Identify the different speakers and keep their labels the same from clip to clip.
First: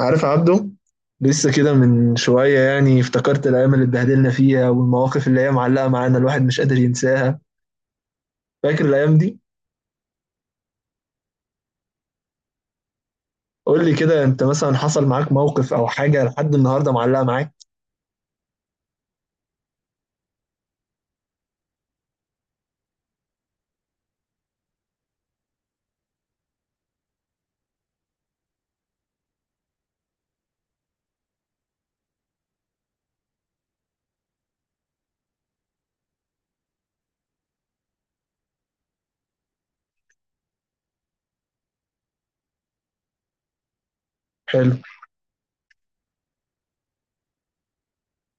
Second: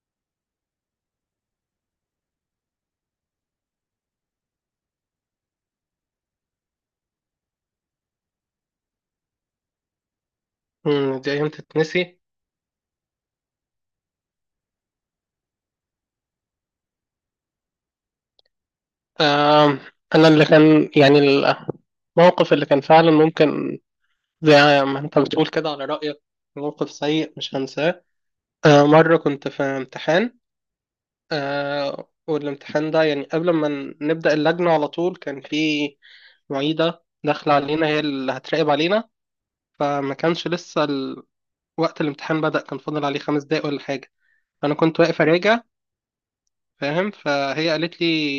Speaker 1: عارف عبده، لسه كده من شوية افتكرت الأيام اللي اتبهدلنا فيها والمواقف اللي هي معلقة معانا. الواحد مش قادر ينساها. فاكر الأيام دي؟
Speaker 2: مم، دي أيام تتنسي.
Speaker 1: قول لي كده، أنت مثلا حصل معاك موقف أو حاجة لحد النهاردة معلقة معاك؟
Speaker 2: آم، أنا اللي كان يعني، الموقف اللي كان فعلا ممكن، زي ما أنت بتقول كده، على رأيك موقف سيء مش هنساه. مرة كنت في امتحان. والامتحان ده يعني قبل ما نبدأ اللجنة، على طول كان في معيدة داخلة علينا هي اللي هتراقب علينا. فما كانش لسه وقت الامتحان بدأ، كان فاضل عليه 5 دقايق ولا حاجة.
Speaker 1: حلو.
Speaker 2: أنا كنت واقف أراجع، فاهم، فهي قالت لي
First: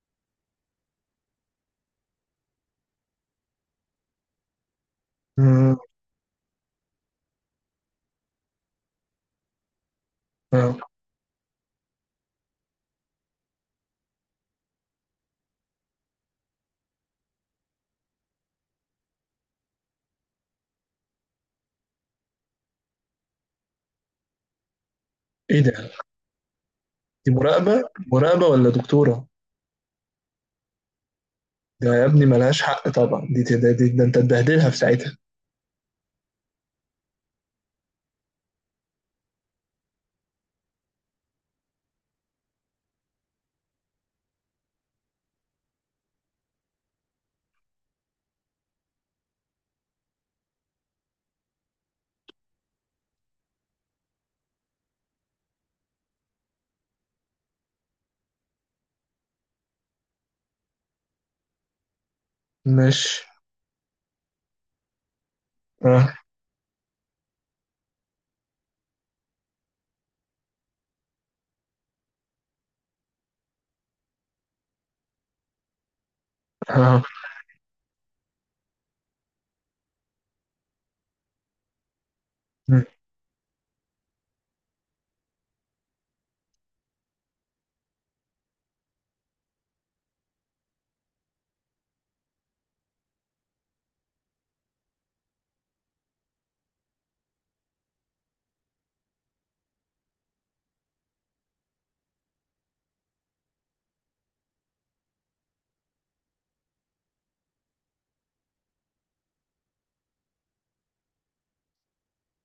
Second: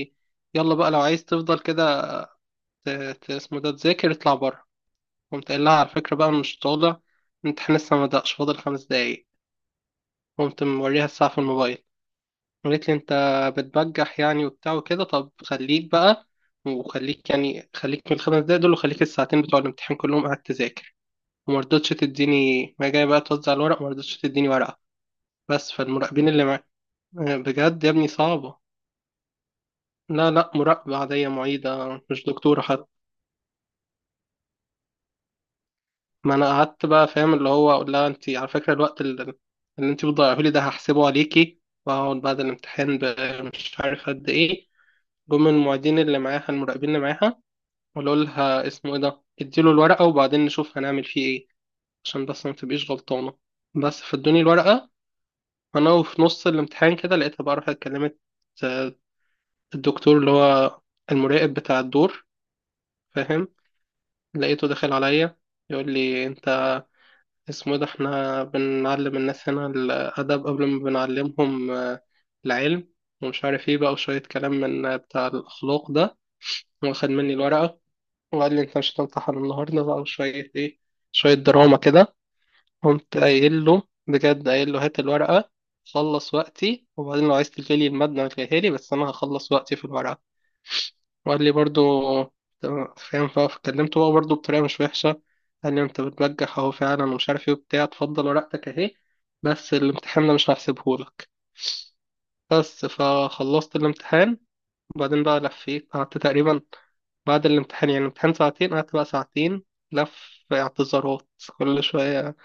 Speaker 2: يلا بقى، لو عايز تفضل كده ت- اسمه ده، تذاكر اطلع بره. قمت قايل لها
Speaker 1: مم.
Speaker 2: على فكرة بقى، أنا مش طالع، الامتحان لسه ما بدأش، فاضل 5 دقايق. قمت
Speaker 1: آه.
Speaker 2: موريها الساعة في الموبايل، قالت لي أنت بتبجح يعني وبتاع وكده، طب خليك بقى وخليك، يعني خليك من ال 5 دقايق دول وخليك الساعتين بتوع الامتحان كلهم قاعد تذاكر. وما رضتش تديني، ما جاي بقى توزع الورق ما رضتش تديني ورقة،
Speaker 1: إيه
Speaker 2: بس
Speaker 1: ده؟
Speaker 2: فالمراقبين اللي معايا
Speaker 1: دي مراقبة؟
Speaker 2: بجد يا ابني
Speaker 1: مراقبة
Speaker 2: صعبة".
Speaker 1: ولا دكتورة؟
Speaker 2: لا لا، مراقبة عادية،
Speaker 1: ده
Speaker 2: معيدة
Speaker 1: يا ابني
Speaker 2: مش
Speaker 1: ملهاش
Speaker 2: دكتورة.
Speaker 1: حق طبعا، دي ده, أنت تبهدلها في ساعتها.
Speaker 2: ما انا قعدت بقى فاهم، اللي هو اقول لها انت على فكره اللي انت بتضيعه لي ده هحسبه عليكي. واقعد بعد الامتحان مش عارف قد ايه، جم من المعيدين اللي معاها، المراقبين اللي معاها، وقالوا لها اسمه ايه ده، اديله الورقه وبعدين نشوف هنعمل فيه ايه، عشان بس ما تبقيش غلطانه. بس فادوني الورقه. انا وفي نص الامتحان كده لقيتها بقى راحت كلمت آه، الدكتور اللي هو المراقب بتاع الدور،
Speaker 1: ماشي.
Speaker 2: فاهم؟ لقيته داخل عليا يقول
Speaker 1: آه.
Speaker 2: لي انت اسمه إيه ده، احنا بنعلم الناس هنا الأدب قبل ما بنعلمهم العلم، ومش عارف ايه بقى، وشوية كلام من بتاع الأخلاق ده.
Speaker 1: آه.
Speaker 2: واخد مني الورقة وقال لي انت مش هتمتحن النهاردة بقى، وشوية ايه، شوية دراما كده.
Speaker 1: مم.
Speaker 2: قمت قايل له بجد، قايل له هات الورقة، خلص وقتي، وبعدين لو عايز تلغي لي المادة ما تلغيها لي، بس أنا هخلص وقتي في الورقة. وقال لي برضو تمام، فاهم، فكلمته هو برضو بطريقة مش وحشة، قال لي انت بتبجح اهو فعلا، ومش عارف ايه وبتاع، تفضل ورقتك اهي بس الامتحان ده مش هحسبهولك. بس فخلصت الامتحان، وبعدين بقى لفيت، قعدت تقريبا بعد الامتحان، يعني الامتحان ساعتين قعدت بقى ساعتين لف اعتذارات، كل شوية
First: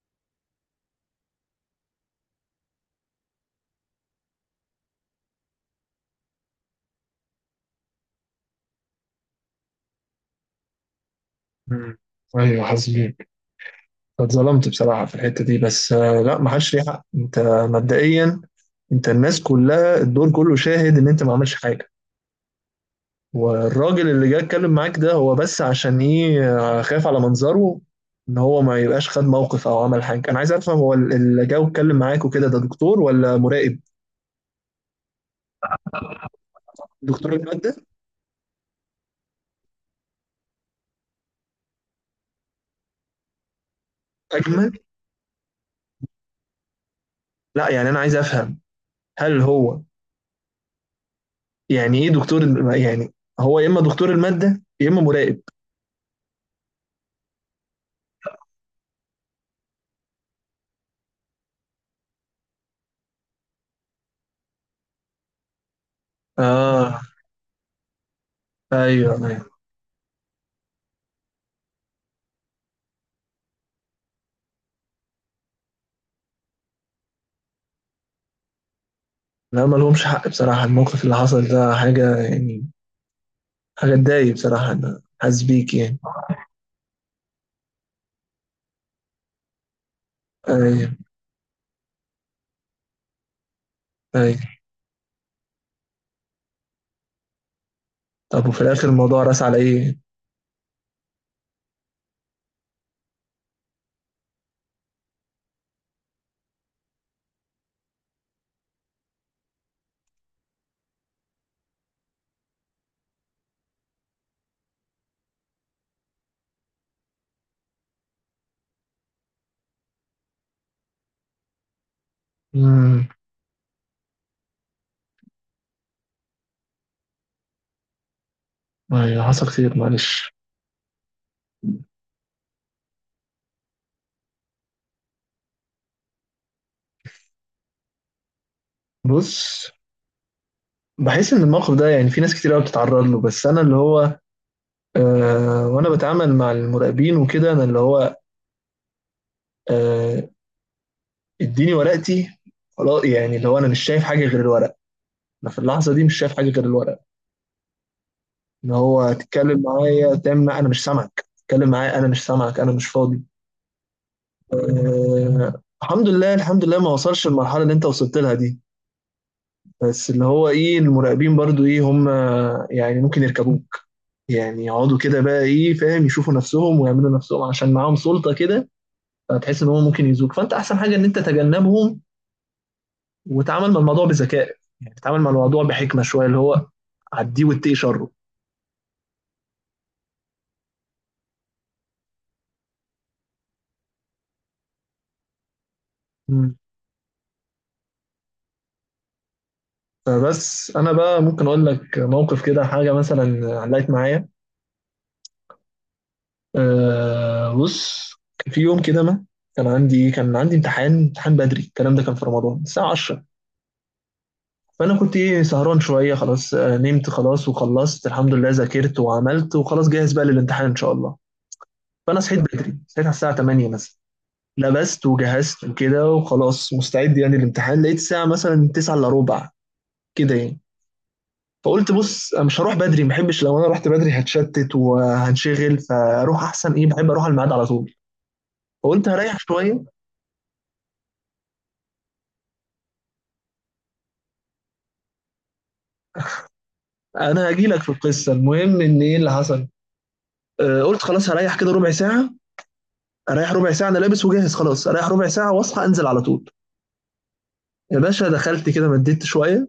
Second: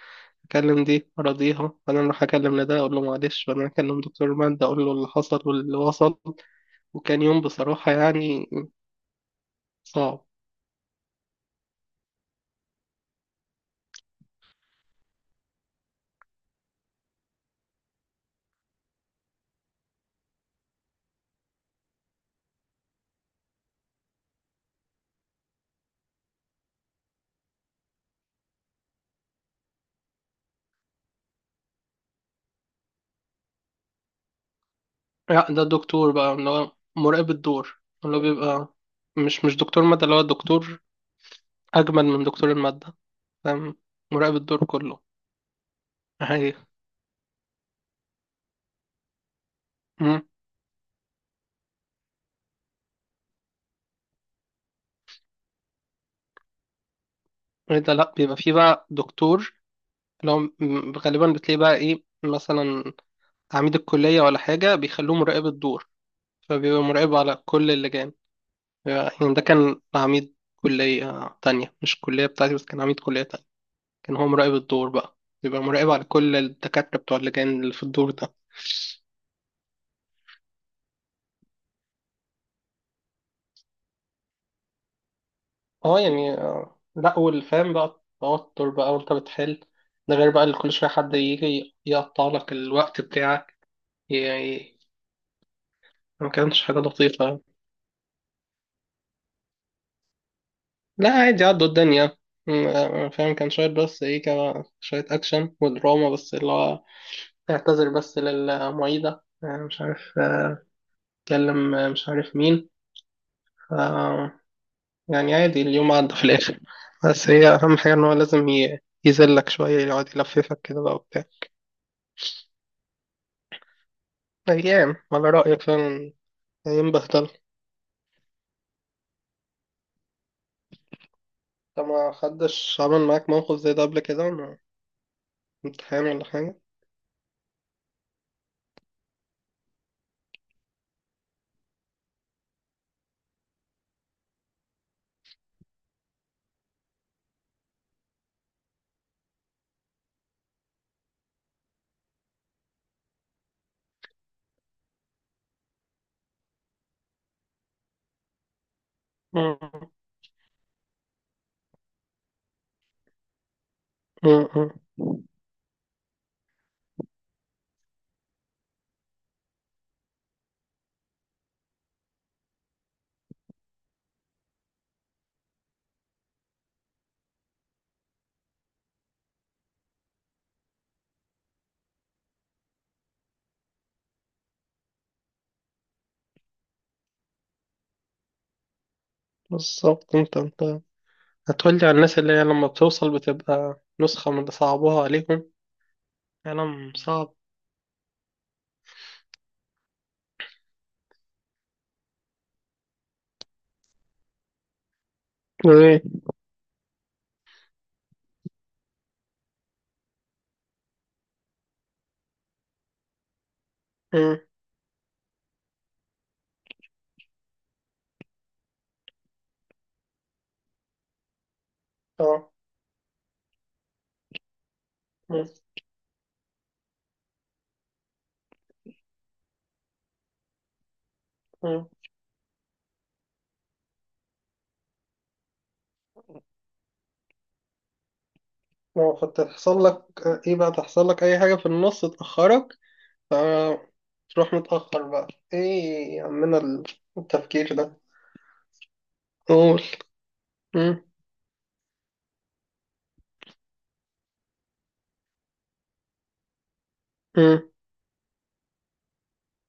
Speaker 2: أكلم دي أراضيها، وبعدين أروح أكلم لده أقول له معلش، وبعدين أكلم دكتور مادة أقول له اللي حصل واللي وصل. وكان يوم بصراحة يعني صعب.
Speaker 1: مم. أيوه، حاسبين. اتظلمت بصراحة في الحتة دي، بس لا، ما حدش ليه حق. انت مبدئيا، انت الناس كلها الدور كله شاهد ان انت ما عملش حاجة. والراجل اللي جه اتكلم معاك ده، هو بس عشان ايه؟ خايف على منظره، ان هو ما يبقاش خد موقف او عمل حاجة. انا عايز افهم، هو اللي جه واتكلم معاك وكده ده دكتور ولا مراقب؟
Speaker 2: لا، ده الدكتور بقى اللي هو مراقب
Speaker 1: دكتور المادة؟
Speaker 2: الدور، اللي هو بيبقى، مش دكتور مادة، اللي هو دكتور أجمل من دكتور المادة، فاهم، مراقب الدور
Speaker 1: اجمل؟
Speaker 2: كله. عادي.
Speaker 1: لا انا عايز افهم، هل هو
Speaker 2: مم.
Speaker 1: ايه؟ يعني هو يا اما دكتور المادة يا اما مراقب.
Speaker 2: إيه ده، لأ بيبقى فيه بقى دكتور اللي هو غالبا بتلاقيه بقى إيه، مثلا عميد الكلية ولا حاجة بيخلوه مراقب الدور، فبيبقى
Speaker 1: اه.
Speaker 2: مراقب على كل اللجان.
Speaker 1: ايوه.
Speaker 2: يعني ده كان عميد كلية تانية، مش الكلية بتاعتي، بس كان عميد كلية تانية، كان هو مراقب الدور بقى، بيبقى مراقب على كل الدكاترة بتوع اللجان اللي في الدور ده.
Speaker 1: لا ما لهمش حق بصراحة. الموقف اللي حصل ده حاجة حاجة تضايق بصراحة. أنا حاسس بيك.
Speaker 2: اه يعني لا، والفهم بقى، التوتر بقى وانت بتحل، ده غير بقى اللي كل
Speaker 1: أيوة.
Speaker 2: شوية حد يجي يقطع لك الوقت بتاعك،
Speaker 1: أيوة.
Speaker 2: يعني ما كانتش حاجة لطيفة.
Speaker 1: طب وفي الآخر الموضوع رأس على إيه؟
Speaker 2: لا عادي، عدوا الدنيا. فاهم، كان شوية بس ايه، كان شوية أكشن ودراما، بس اللي هو اعتذر بس للمعيدة، مش عارف، اتكلم، مش عارف مين، ف يعني عادي، اليوم عدى في الآخر. بس هي أهم حاجة إن هو لازم يذلك شوية، يقعد يلففك كده بقى وبتاع.
Speaker 1: امم.
Speaker 2: أيام على رأيك فعلا، أيام بهدلة.
Speaker 1: أيوة، حصل خير، معلش.
Speaker 2: أنت ما حدش عمل معاك موقف زي ده قبل كده، مع امتحان ولا حاجة؟
Speaker 1: بص، بحس إن الموقف ده في ناس كتير قوي بتتعرض له. بس أنا اللي هو، وأنا بتعامل مع المراقبين وكده، أنا اللي هو آه، اديني ورقتي، خلاص. يعني اللي هو أنا مش شايف حاجة غير الورق. أنا في اللحظة دي مش شايف حاجة غير الورق. إن هو
Speaker 2: مم.
Speaker 1: تتكلم معايا، تعمل معايا، أنا مش سامعك، تتكلم معايا أنا مش سامعك، أنا مش فاضي.
Speaker 2: مم. مم.
Speaker 1: الحمد لله، الحمد لله ما وصلش المرحلة اللي انت وصلت لها دي. بس اللي هو ايه، المراقبين برضو ايه، هم ممكن يركبوك، يقعدوا كده بقى ايه، فاهم، يشوفوا نفسهم ويعملوا نفسهم عشان معاهم سلطة كده. فتحس ان هم ممكن يزوك، فانت احسن حاجة ان انت تتجنبهم وتعامل مع الموضوع بذكاء، يعني تتعامل مع الموضوع بحكمة شوية، اللي هو عديه واتقي شره.
Speaker 2: بالظبط، أنت هتقولي على الناس اللي هي لما بتوصل بتبقى نسخة من اللي صعبوها عليهم.
Speaker 1: مم.
Speaker 2: كلام صعب.
Speaker 1: فبس انا بقى ممكن اقول لك موقف كده حاجة مثلا علقت معايا.
Speaker 2: إيه.
Speaker 1: أه، بص، في يوم كده ما كان عندي امتحان، بدري. الكلام ده كان في رمضان الساعة 10.
Speaker 2: مم.
Speaker 1: فأنا كنت إيه، سهران شوية خلاص، نمت خلاص وخلصت الحمد لله، ذاكرت وعملت وخلاص جاهز بقى للامتحان إن شاء الله. فأنا صحيت
Speaker 2: أه.
Speaker 1: بدري، صحيت على الساعة 8 مثلا، لبست
Speaker 2: مم.
Speaker 1: وجهزت وكده وخلاص مستعد يعني للامتحان. لقيت الساعة مثلا 9 إلا ربع كده يعني.
Speaker 2: مم.
Speaker 1: فقلت بص أنا مش هروح بدري، ما بحبش لو أنا رحت بدري هتشتت وهنشغل، فأروح أحسن. إيه، بحب أروح على الميعاد على طول. فقلت
Speaker 2: لو
Speaker 1: هريح شوية.
Speaker 2: هتحصل لك إيه بقى، تحصل لك أي حاجة في النص تأخرك فتروح متأخر بقى، إيه يا عمنا
Speaker 1: انا هاجي
Speaker 2: التفكير
Speaker 1: لك في
Speaker 2: ده.
Speaker 1: القصه، المهم ان ايه اللي حصل.
Speaker 2: قول.
Speaker 1: قلت
Speaker 2: مم.
Speaker 1: خلاص هريح كده ربع ساعه، اريح ربع ساعه، انا لابس وجاهز خلاص، اريح ربع ساعه واصحى انزل على طول.
Speaker 2: مم.
Speaker 1: يا باشا، دخلت كده مديت شويه،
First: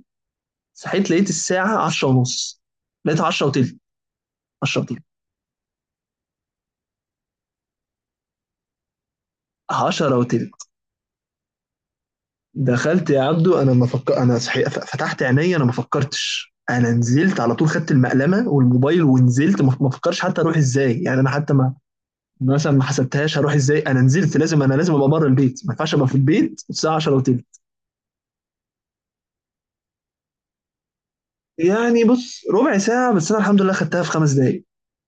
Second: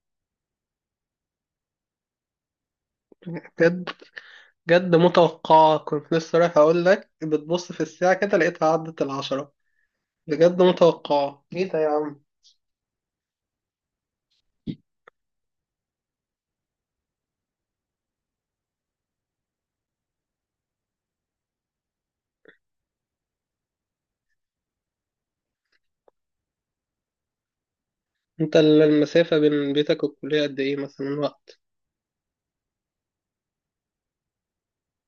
Speaker 1: صحيت لقيت الساعه 10 ونص، لقيت 10 وتلت.
Speaker 2: بجد؟
Speaker 1: 10
Speaker 2: جد
Speaker 1: وتلت.
Speaker 2: متوقعة، كنت لسه رايح أقول لك بتبص في الساعة كده لقيتها عدت العشرة.
Speaker 1: 10
Speaker 2: بجد؟
Speaker 1: وتلت.
Speaker 2: متوقعة. إيه ده يا عم.
Speaker 1: دخلت يا عبدو، انا ما فكر انا صحيح فتحت عيني، انا ما فكرتش، انا نزلت على طول، خدت المقلمه والموبايل ونزلت. ما فكرش حتى اروح ازاي، يعني انا حتى ما مثلا ما حسبتهاش هروح ازاي. انا نزلت، لازم، انا لازم ابقى بره البيت، ما ينفعش ابقى في البيت الساعه 10 وتلت.
Speaker 2: أنت المسافة بين بيتك والكلية قد إيه مثلا وقت؟
Speaker 1: يعني بص، ربع ساعة بس أنا الحمد لله خدتها في 5 دقايق،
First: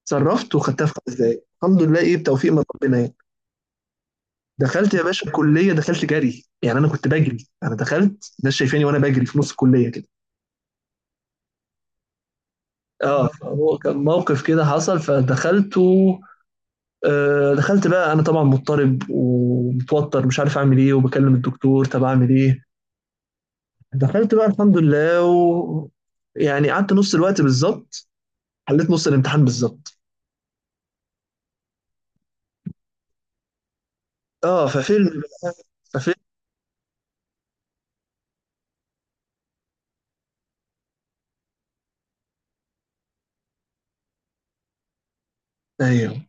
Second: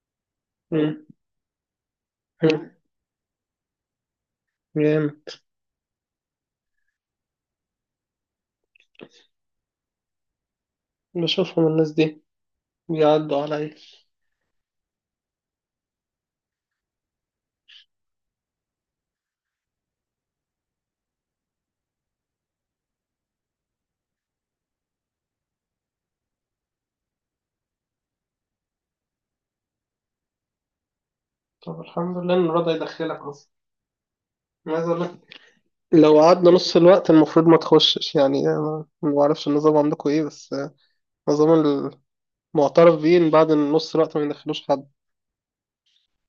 Speaker 1: صرفت وخدتها في
Speaker 2: مم.
Speaker 1: 5 دقايق الحمد لله. إيه، بتوفيق من
Speaker 2: مم.
Speaker 1: ربنا يعني. دخلت يا
Speaker 2: جامد.
Speaker 1: باشا الكلية، دخلت جري يعني، أنا كنت بجري. أنا دخلت الناس شايفاني وأنا بجري في نص الكلية كده.
Speaker 2: بشوفهم الناس دي
Speaker 1: اه،
Speaker 2: بيعدوا عليا.
Speaker 1: فهو كان موقف كده حصل، فدخلت و... دخلت بقى، أنا طبعا مضطرب ومتوتر مش عارف أعمل إيه، وبكلم الدكتور طب أعمل إيه. دخلت بقى الحمد لله و... يعني قعدت نص الوقت بالظبط، حليت نص الامتحان بالظبط.
Speaker 2: طب الحمد لله إن رضا يدخلك أصلا.
Speaker 1: اه،
Speaker 2: أنا عايز أقول
Speaker 1: ففيلم
Speaker 2: لك،
Speaker 1: بقى.
Speaker 2: لو قعدنا نص الوقت المفروض ما تخشش، يعني أنا ما بعرفش النظام عندكم إيه بس النظام المعترف بيه إن بعد نص الوقت ما يدخلوش حد.
Speaker 1: ايوه،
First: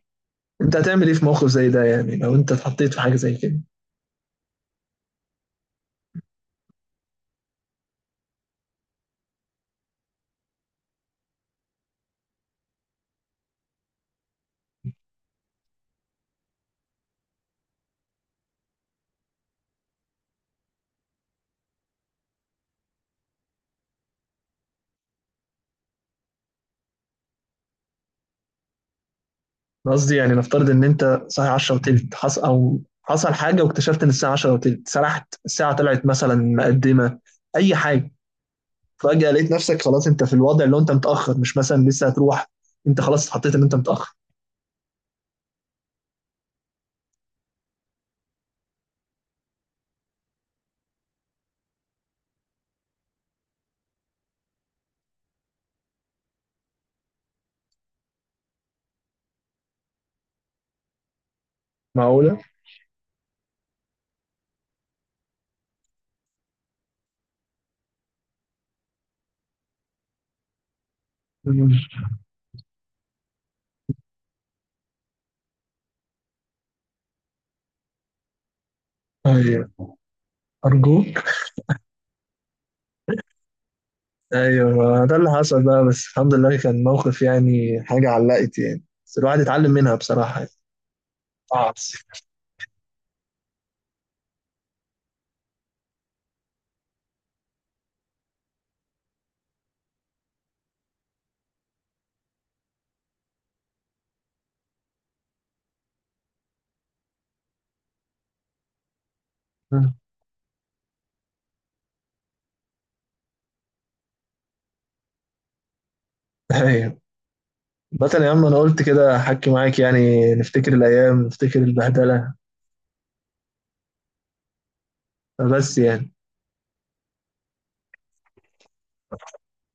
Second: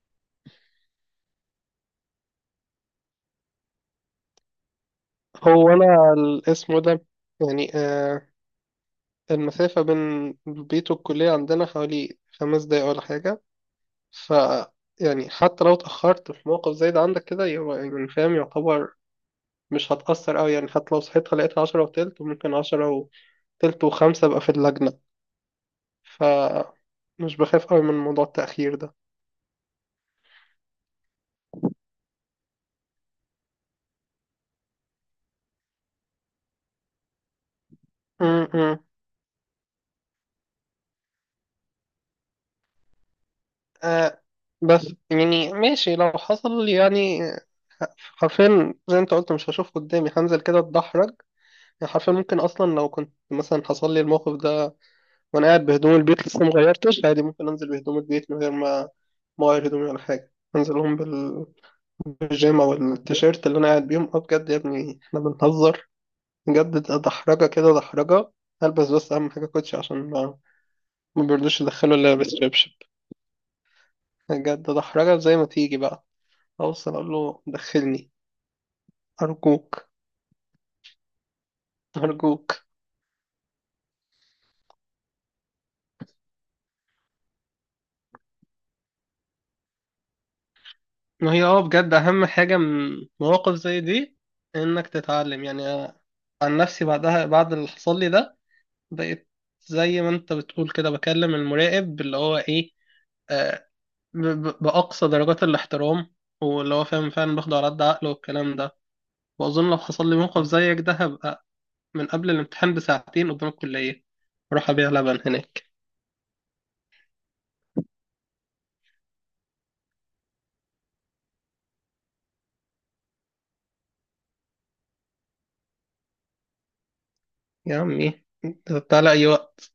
Speaker 1: انت هتعمل ايه في موقف زي ده، يعني لو انت اتحطيت في حاجه زي كده؟
Speaker 2: هو أنا اسمه ده يعني، المسافة بين البيت والكلية عندنا حوالي 5 دقايق ولا حاجة، ف يعني حتى لو اتأخرت في موقف زي ده عندك كده يبقى، يعني فاهم يعتبر مش هتأثر أوي، يعني حتى لو صحيت لقيت عشرة وتلت، ممكن عشرة وتلت وخمسة أبقى في اللجنة، ف مش بخاف أوي من موضوع التأخير ده.
Speaker 1: أنا قصدي نفترض ان انت صاحي 10 وتلت، حصل او حصل حاجه واكتشفت ان الساعه 10 وتلت، سرحت الساعه، طلعت مثلا مقدمه، اي حاجه.
Speaker 2: م -م.
Speaker 1: فجاه لقيت نفسك خلاص انت في الوضع اللي هو انت متاخر، مش مثلا لسه هتروح، انت خلاص اتحطيت ان انت متاخر.
Speaker 2: آه، بس يعني ماشي، لو حصل يعني حرفيا زي ما انت قلت مش هشوف قدامي، هنزل كده اتدحرج، يعني حرفيا ممكن اصلا لو كنت مثلا حصل لي الموقف ده وانا قاعد بهدوم البيت لسه ما غيرتش، عادي ممكن انزل بهدوم البيت من غير ما اغير هدومي ولا حاجه، انزلهم
Speaker 1: معقوله.
Speaker 2: بالبيجامه والتيشيرت اللي انا قاعد بيهم. اه بجد يا ابني، احنا بنهزر؟ بجد، ده دحرجه كده، دحرجه. البس بس اهم حاجه كوتشي، عشان ما بيرضوش
Speaker 1: مم.
Speaker 2: يدخلوا الا لابس شبشب. بجد، ده دحرجه زي ما تيجي بقى، اوصل اقول له دخلني ارجوك.
Speaker 1: ايوه. ارجوك.
Speaker 2: ارجوك.
Speaker 1: ايوه، ده اللي حصل بقى. بس الحمد لله كان موقف، يعني حاجه علقت يعني، بس الواحد اتعلم منها بصراحه يعني.
Speaker 2: ما هي اه
Speaker 1: صعب.
Speaker 2: بجد، اهم حاجه من مواقف زي دي انك تتعلم. يعني أنا عن نفسي بعدها، بعد اللي حصل لي ده، بقيت زي ما انت بتقول كده، بكلم المراقب اللي هو ايه، آه بأقصى درجات الاحترام، واللي هو فاهم فعلا باخده على قد عقله والكلام ده. وأظن لو
Speaker 1: مم.
Speaker 2: حصل لي موقف زيك ده هبقى من قبل الامتحان بساعتين قدام الكلية، أروح أبيع لبن هناك.
Speaker 1: ايوه. مثلا يا عم انا قلت كده احكي معاك يعني، نفتكر الايام، نفتكر البهدله. بس يعني
Speaker 2: يا عمي تعالى أي وقت.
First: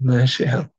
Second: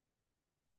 Speaker 1: ماشي يا عم.